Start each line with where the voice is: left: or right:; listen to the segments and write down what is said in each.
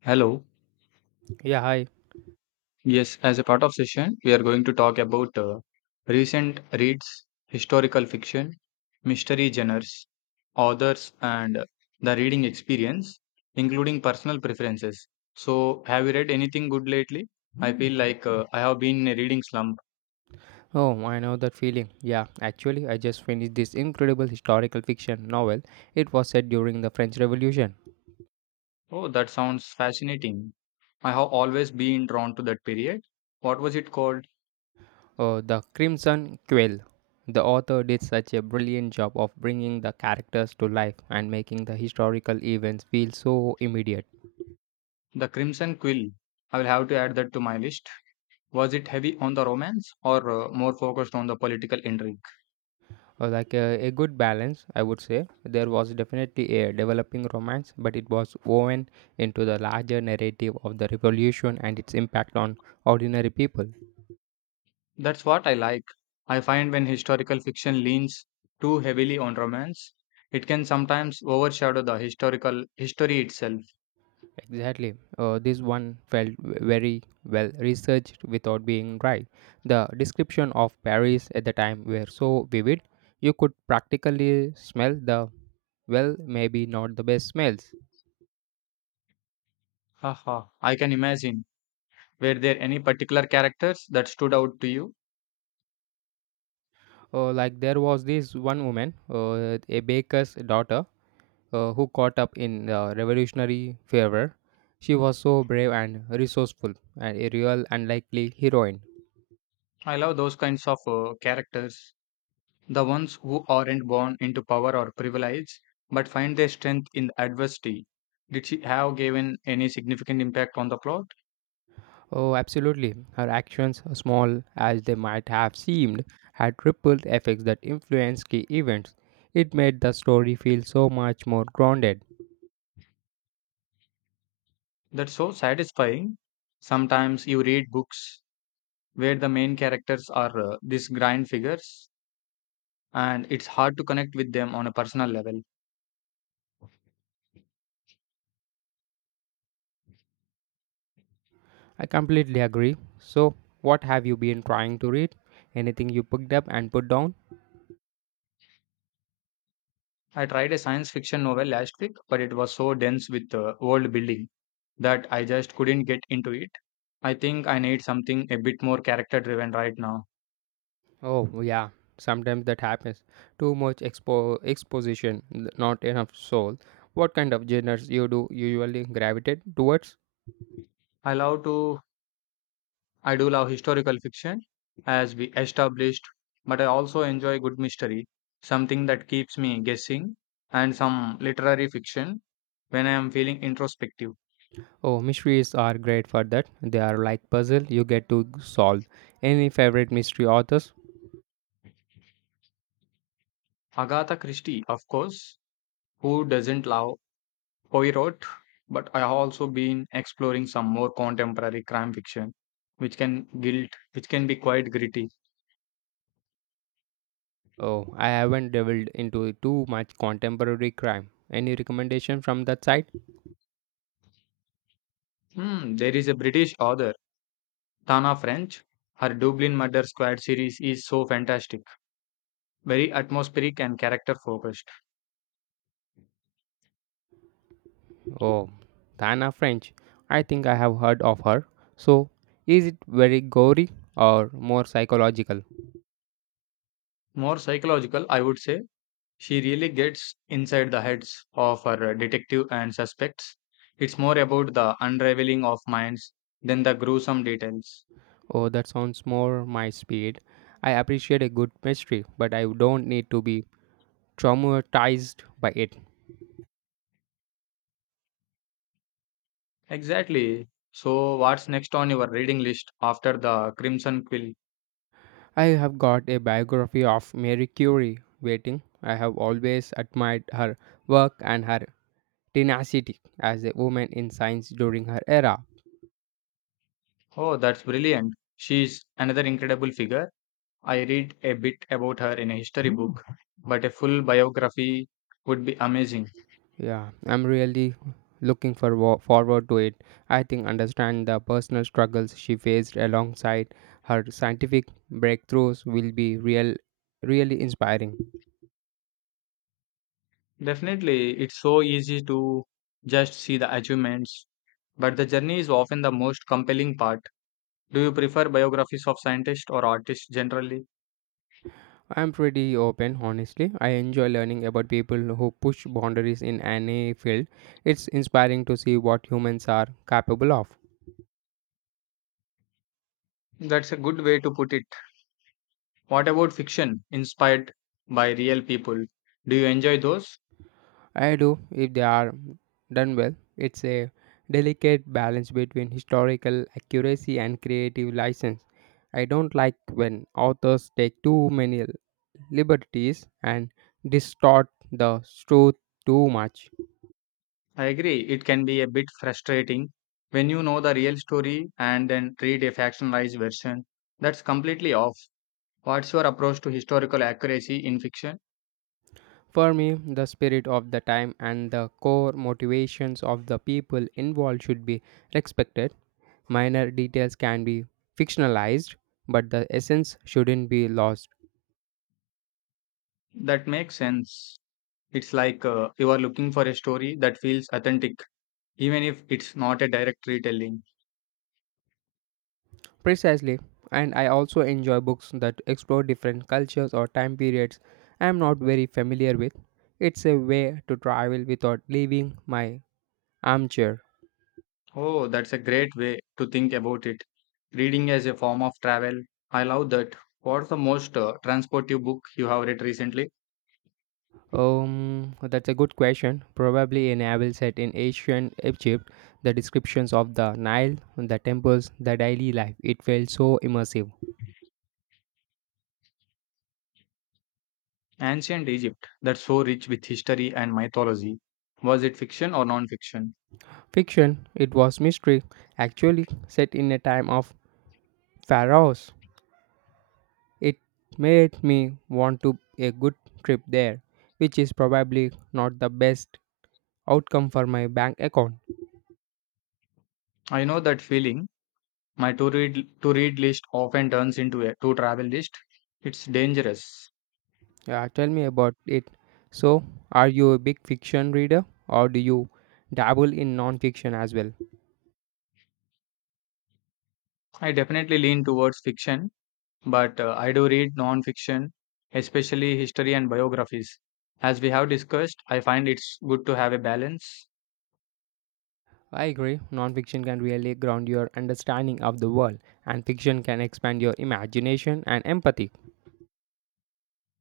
left: Hello.
right: Yeah, hi.
left: Yes, as a part of session, we are going to talk about recent reads, historical fiction, mystery genres, authors, and the reading experience, including personal preferences. So, have you read anything good lately? I feel like I have been in a reading slump.
right: Oh, I know that feeling. Yeah, actually, I just finished this incredible historical fiction novel. It was set during the French Revolution.
left: Oh, that sounds fascinating. I have always been drawn to that period. What was it called?
right: Oh, The Crimson Quill. The author did such a brilliant job of bringing the characters to life and making the historical events feel so immediate.
left: The Crimson Quill. I will have to add that to my list. Was it heavy on the romance or more focused on the political intrigue?
right: Like a good balance, I would say. There was definitely a developing romance, but it was woven into the larger narrative of the revolution and its impact on ordinary people.
left: That's what I like. I find when historical fiction leans too heavily on romance, it can sometimes overshadow the historical history itself.
right: Exactly. This one felt very well researched without being dry. The description of Paris at the time were so vivid, you could practically smell the well, maybe not the best smells.
left: Haha. I can imagine. Were there any particular characters that stood out to you?
right: Like there was this one woman, a baker's daughter, who caught up in the revolutionary fervor. She was so brave and resourceful, and a real unlikely heroine.
left: I love those kinds of characters. The ones who aren't born into power or privilege, but find their strength in adversity. Did she have given any significant impact on the plot?
right: Oh, absolutely. Her actions, small as they might have seemed, had ripple effects that influenced key events. It made the story feel so much more grounded.
left: That's so satisfying. Sometimes you read books where the main characters are these grand figures, and it's hard to connect with them on a personal level.
right: I completely agree. So, what have you been trying to read? Anything you picked up and put down?
left: I tried a science fiction novel last week, but it was so dense with world building that I just couldn't get into it. I think I need something a bit more character driven right now.
right: Oh, yeah. Sometimes that happens. Too much exposition, not enough soul. What kind of genres you do usually gravitate towards?
left: I love to I do love historical fiction, as we established, but I also enjoy good mystery, something that keeps me guessing, and some literary fiction when I am feeling introspective.
right: Oh, mysteries are great for that. They are like puzzle you get to solve. Any favorite mystery authors?
left: Agatha Christie, of course. Who doesn't love Poirot? But I have also been exploring some more contemporary crime fiction, which can be quite gritty.
right: Oh, I haven't delved into too much contemporary crime. Any recommendation from that side?
left: Hmm, there is a British author, Tana French. Her Dublin Murder Squad series is so fantastic, very atmospheric and character focused.
right: Oh, Tana French. I think I have heard of her. So, is it very gory or more psychological?
left: More psychological, I would say. She really gets inside the heads of her detective and suspects. It's more about the unraveling of minds than the gruesome details.
right: Oh, that sounds more my speed. I appreciate a good mystery, but I don't need to be traumatized by it.
left: Exactly. So, what's next on your reading list after The Crimson Quill?
right: I have got a biography of Mary Curie waiting. I have always admired her work and her tenacity as a woman in science during her era.
left: Oh, that's brilliant. She's another incredible figure. I read a bit about her in a history book, but a full biography would be amazing.
right: Yeah, I'm really looking for forward to it. I think understand the personal struggles she faced alongside her scientific breakthroughs will be really inspiring.
left: Definitely, it's so easy to just see the achievements, but the journey is often the most compelling part. Do you prefer biographies of scientists or artists generally?
right: I'm pretty open, honestly. I enjoy learning about people who push boundaries in any field. It's inspiring to see what humans are capable of.
left: That's a good way to put it. What about fiction inspired by real people? Do you enjoy those?
right: I do, if they are done well. It's a delicate balance between historical accuracy and creative license. I don't like when authors take too many liberties and distort the truth too much.
left: I agree. It can be a bit frustrating when you know the real story and then read a factionalized version that's completely off. What's your approach to historical accuracy in fiction?
right: For me, the spirit of the time and the core motivations of the people involved should be respected. Minor details can be fictionalized, but the essence shouldn't be lost.
left: That makes sense. It's like you are looking for a story that feels authentic, even if it's not a direct retelling.
right: Precisely, and I also enjoy books that explore different cultures or time periods I am not very familiar with. It's a way to travel without leaving my armchair.
left: Oh, that's a great way to think about it. Reading as a form of travel. I love that. What's the most transportive book you have read recently?
right: That's a good question. Probably a novel set in ancient Egypt, the descriptions of the Nile, the temples, the daily life. It felt so immersive.
left: Ancient Egypt, that's so rich with history and mythology. Was it fiction or non fiction?
right: Fiction, it was mystery, actually set in a time of pharaohs. It made me want to a good trip there, which is probably not the best outcome for my bank account.
left: I know that feeling. My to read list often turns into a to travel list. It's dangerous.
right: Yeah, tell me about it. So, are you a big fiction reader or do you dabble in non-fiction as well?
left: I definitely lean towards fiction, but I do read non fiction, especially history and biographies. As we have discussed, I find it's good to have a balance.
right: I agree. Non-fiction can really ground your understanding of the world, and fiction can expand your imagination and empathy.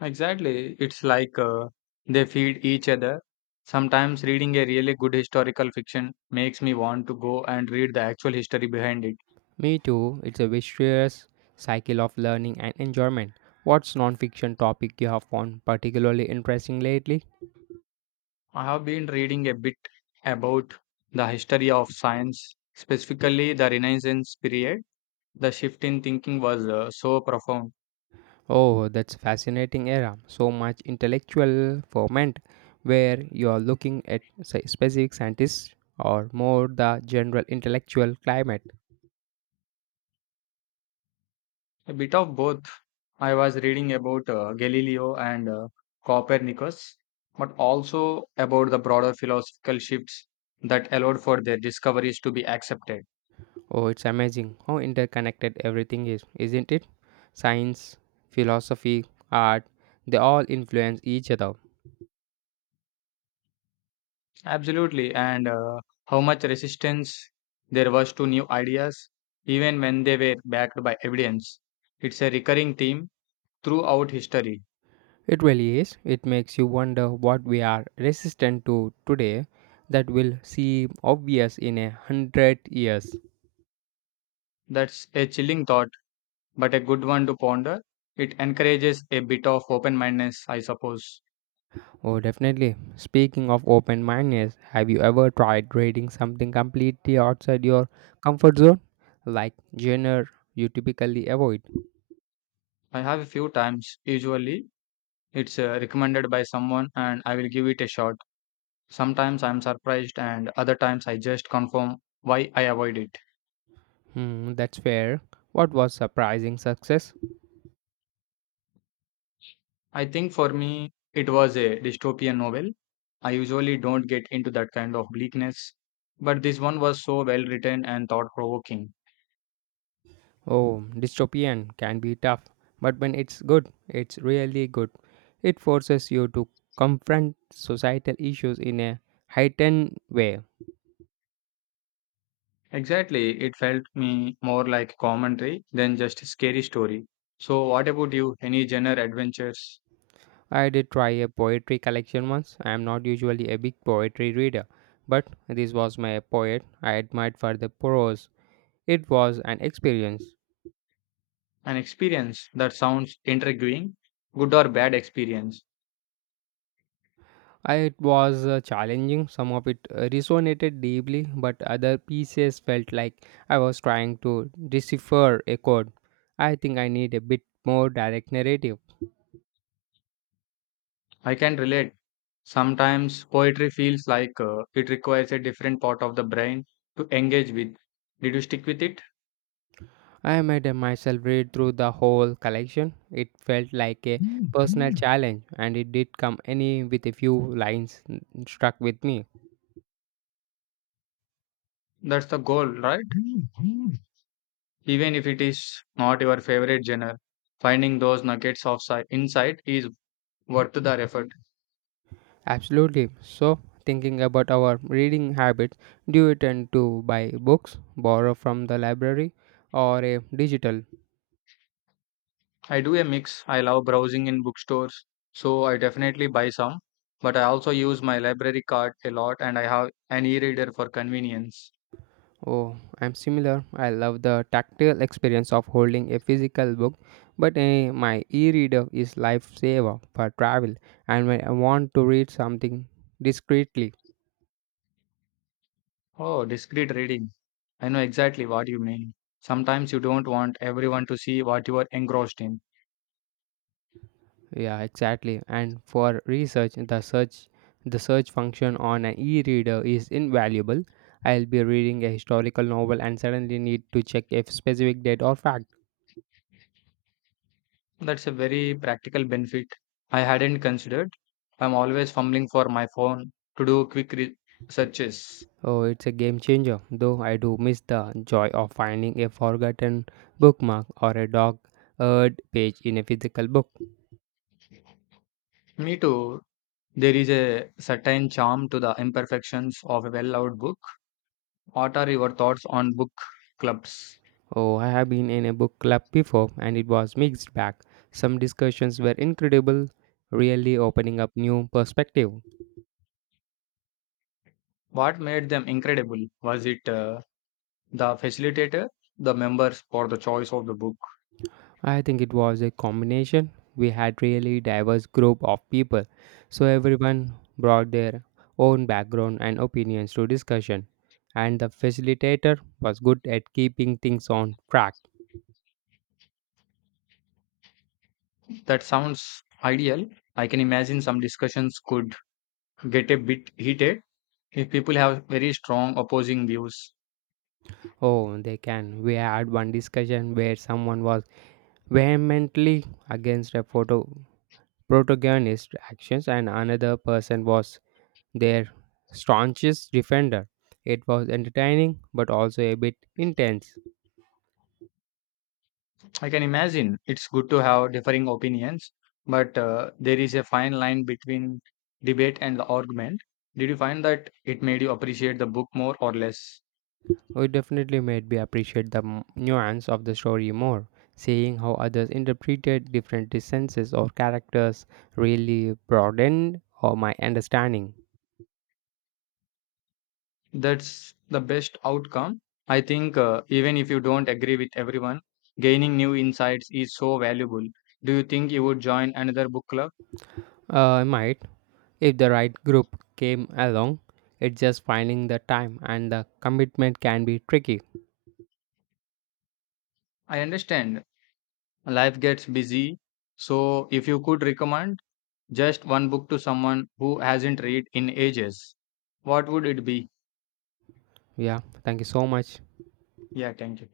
left: Exactly. It's like they feed each other. Sometimes reading a really good historical fiction makes me want to go and read the actual history behind it.
right: Me too. It's a vicious cycle of learning and enjoyment. What's non-fiction topic you have found particularly interesting lately?
left: I have been reading a bit about the history of science, specifically the Renaissance period. The shift in thinking was so profound.
right: Oh, that's fascinating era. So much intellectual ferment where you are looking at say, specific scientists or more the general intellectual climate.
left: A bit of both. I was reading about Galileo and Copernicus, but also about the broader philosophical shifts that allowed for their discoveries to be accepted.
right: Oh, it's amazing how interconnected everything is, isn't it? Science, philosophy, art, they all influence each other.
left: Absolutely. And how much resistance there was to new ideas, even when they were backed by evidence. It's a recurring theme throughout history.
right: It really is. It makes you wonder what we are resistant to today that will seem obvious in 100 years.
left: That's a chilling thought, but a good one to ponder. It encourages a bit of open mindedness, I suppose.
right: Oh, definitely. Speaking of open mindedness, have you ever tried reading something completely outside your comfort zone? Like genre you typically avoid?
left: I have a few times. Usually, it's recommended by someone, and I will give it a shot. Sometimes I'm surprised, and other times I just confirm why I avoid it.
right: Hmm, that's fair. What was surprising success?
left: I think for me, it was a dystopian novel. I usually don't get into that kind of bleakness, but this one was so well written and thought provoking.
right: Oh, dystopian can be tough, but when it's good, it's really good. It forces you to confront societal issues in a heightened way.
left: Exactly, it felt me more like a commentary than just a scary story. So, what about you? Any genre adventures?
right: I did try a poetry collection once. I am not usually a big poetry reader, but this was my poet I admired for the prose. It was an experience.
left: An experience that sounds intriguing, good or bad experience?
right: It was challenging. Some of it resonated deeply, but other pieces felt like I was trying to decipher a code. I think I need a bit more direct narrative.
left: I can relate. Sometimes poetry feels like it requires a different part of the brain to engage with. Did you stick with it?
right: I made myself read through the whole collection. It felt like a personal challenge, and it did come any with a few lines struck with me.
left: That's the goal, right? Even if it is not your favorite genre, finding those insight is worth the effort.
right: Absolutely. So, thinking about our reading habits, do you tend to buy books, borrow from the library, or a digital?
left: I do a mix. I love browsing in bookstores, so I definitely buy some, but I also use my library card a lot, and I have an e-reader for convenience.
right: Oh, I'm similar. I love the tactile experience of holding a physical book, but my e-reader is lifesaver for travel, and when I want to read something discreetly.
left: Oh, discreet reading. I know exactly what you mean. Sometimes you don't want everyone to see what you are engrossed in.
right: Yeah, exactly. And for research, the search function on an e-reader is invaluable. I'll be reading a historical novel and suddenly need to check if specific date or fact.
left: That's a very practical benefit I hadn't considered. I'm always fumbling for my phone to do searches.
right: Oh, it's a game changer, though I do miss the joy of finding a forgotten bookmark or a dog eared page in a physical book.
left: Me too. There is a certain charm to the imperfections of a well out book. What are your thoughts on book clubs?
right: Oh, I have been in a book club before and it was mixed bag. Some discussions were incredible, really opening up new perspective.
left: What made them incredible? Was it the facilitator, the members, or the choice of the book?
right: I think it was a combination. We had really diverse group of people, so everyone brought their own background and opinions to discussion, and the facilitator was good at keeping things on track.
left: That sounds ideal. I can imagine some discussions could get a bit heated if people have very strong opposing views.
right: Oh, they can. We had one discussion where someone was vehemently against a photo protagonist actions and another person was their staunchest defender. It was entertaining but also a bit intense.
left: I can imagine it's good to have differing opinions, but there is a fine line between debate and the argument. Did you find that it made you appreciate the book more or less?
right: We definitely made me appreciate the nuance of the story more. Seeing how others interpreted different senses or characters really broadened or my understanding.
left: That's the best outcome. I think even if you don't agree with everyone, gaining new insights is so valuable. Do you think you would join another book club?
right: I might, if the right group came along, it's just finding the time and the commitment can be tricky.
left: I understand life gets busy, so if you could recommend just one book to someone who hasn't read in ages, what would it be?
right: Yeah, thank you so much.
left: Yeah, thank you.